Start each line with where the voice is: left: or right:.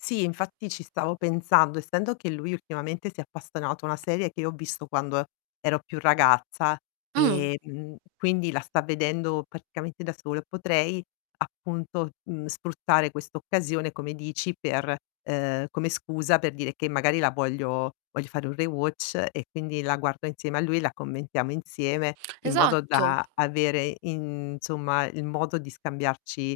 left: Sì, infatti ci stavo pensando. Essendo che lui ultimamente si è appassionato a una serie che io ho visto quando e ero più ragazza
right: Mh.
left: e, mhmm, quindi la sta vedendo praticamente da solo, potrei, appunto, mhmm, sfruttare questa occasione, come dici, per ehm, come scusa per dire che magari la voglio voglio fare un rewatch e quindi la guardo insieme a lui, la commentiamo insieme, in modo
right: Esatto.
left: da avere, insomma, il modo di scambiarci,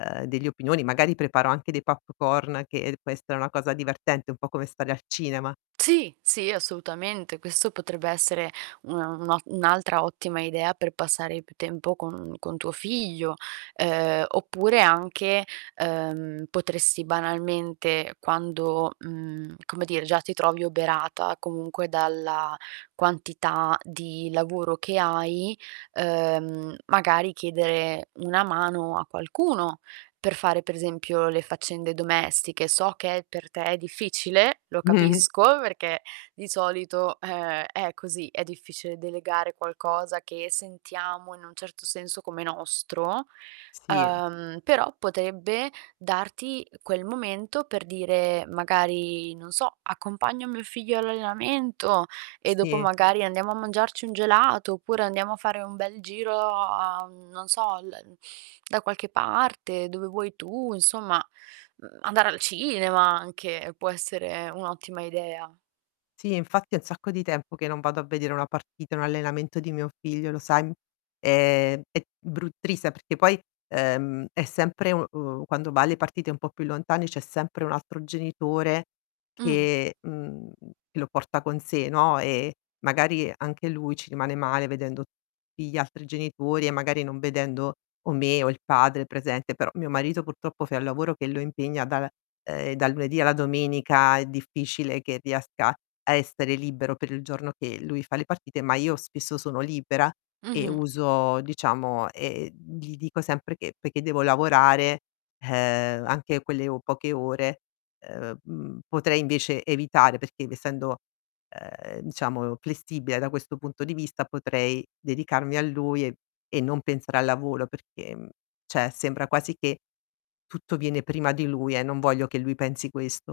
left: ehm, delle opinioni, magari preparo anche dei popcorn, che può essere una cosa divertente, un po' come stare al cinema.
right: Sì, sì, assolutamente. Questo potrebbe essere una un'o un'altra ottima idea per passare più tempo con con tuo figlio. Ehm, oppure anche, ehm, potresti banalmente quando, mhmm, come dire, già ti trovi oberata comunque dalla quantità di lavoro che hai, uhm, magari chiedere una mano a qualcuno per fare, per esempio, le faccende domestiche. So che per te è difficile, lo
left: Mh-mh.
right: capisco, perchè di solito, ehm, è così, è difficile delegare qualcosa che sentiamo, in un certo senso, come nostro.
left: Sì.
right: Uhm, però potrebbe darti quel momento per dire, magari, non so: "Accompagno mio figlio all'allenamento!" E dopo,
left: Sì.
right: magari: "Andiamo a mangiarci un gelato!" Oppure: "Andiamo a fare un bel giro a" mhmm, non so, "al en da qualche parte, dove vuoi tu", insomma, mhmm, andare al cinema anche può essere un'ottima idea.
left: Sì, infatti è un sacco di tempo che non vado a vedere una partita, un allenamento di mio figlio, lo sai, m ehm, è bru triste perché poi, ehm, è sempre, u o quando va alle partite un po' più lontane, c'è sempre un altro genitore
right: Mh.
left: che mhmm, che lo porta con sé, no, e magari anche lui ci rimane male vedendo tutti gli altri genitori, e magari non vedendo o me o il padre presente, però, mio marito, purtroppo fa un lavoro che lo impegna da la ehm, dal lunedì alla domenica, è difficile che riesca a essere libero per il giorno che lui fa le partite, ma io spesso sono libera e
right: Mh-mh.
left: uso, diciamo e e, mhmm, gli dico sempre che perché devo lavorare, ehm, anche quelle o poche ore, ehm, mhmm, potrei invece evitare, perché essendo, ehm, diciamo, flessibile, da questo punto di vista, potrei dedicarmi a lui e e non pensare al lavoro perché, mhmm, cioè sembra quasi che tutto viene prima di lui e non voglio che lui pensi questo.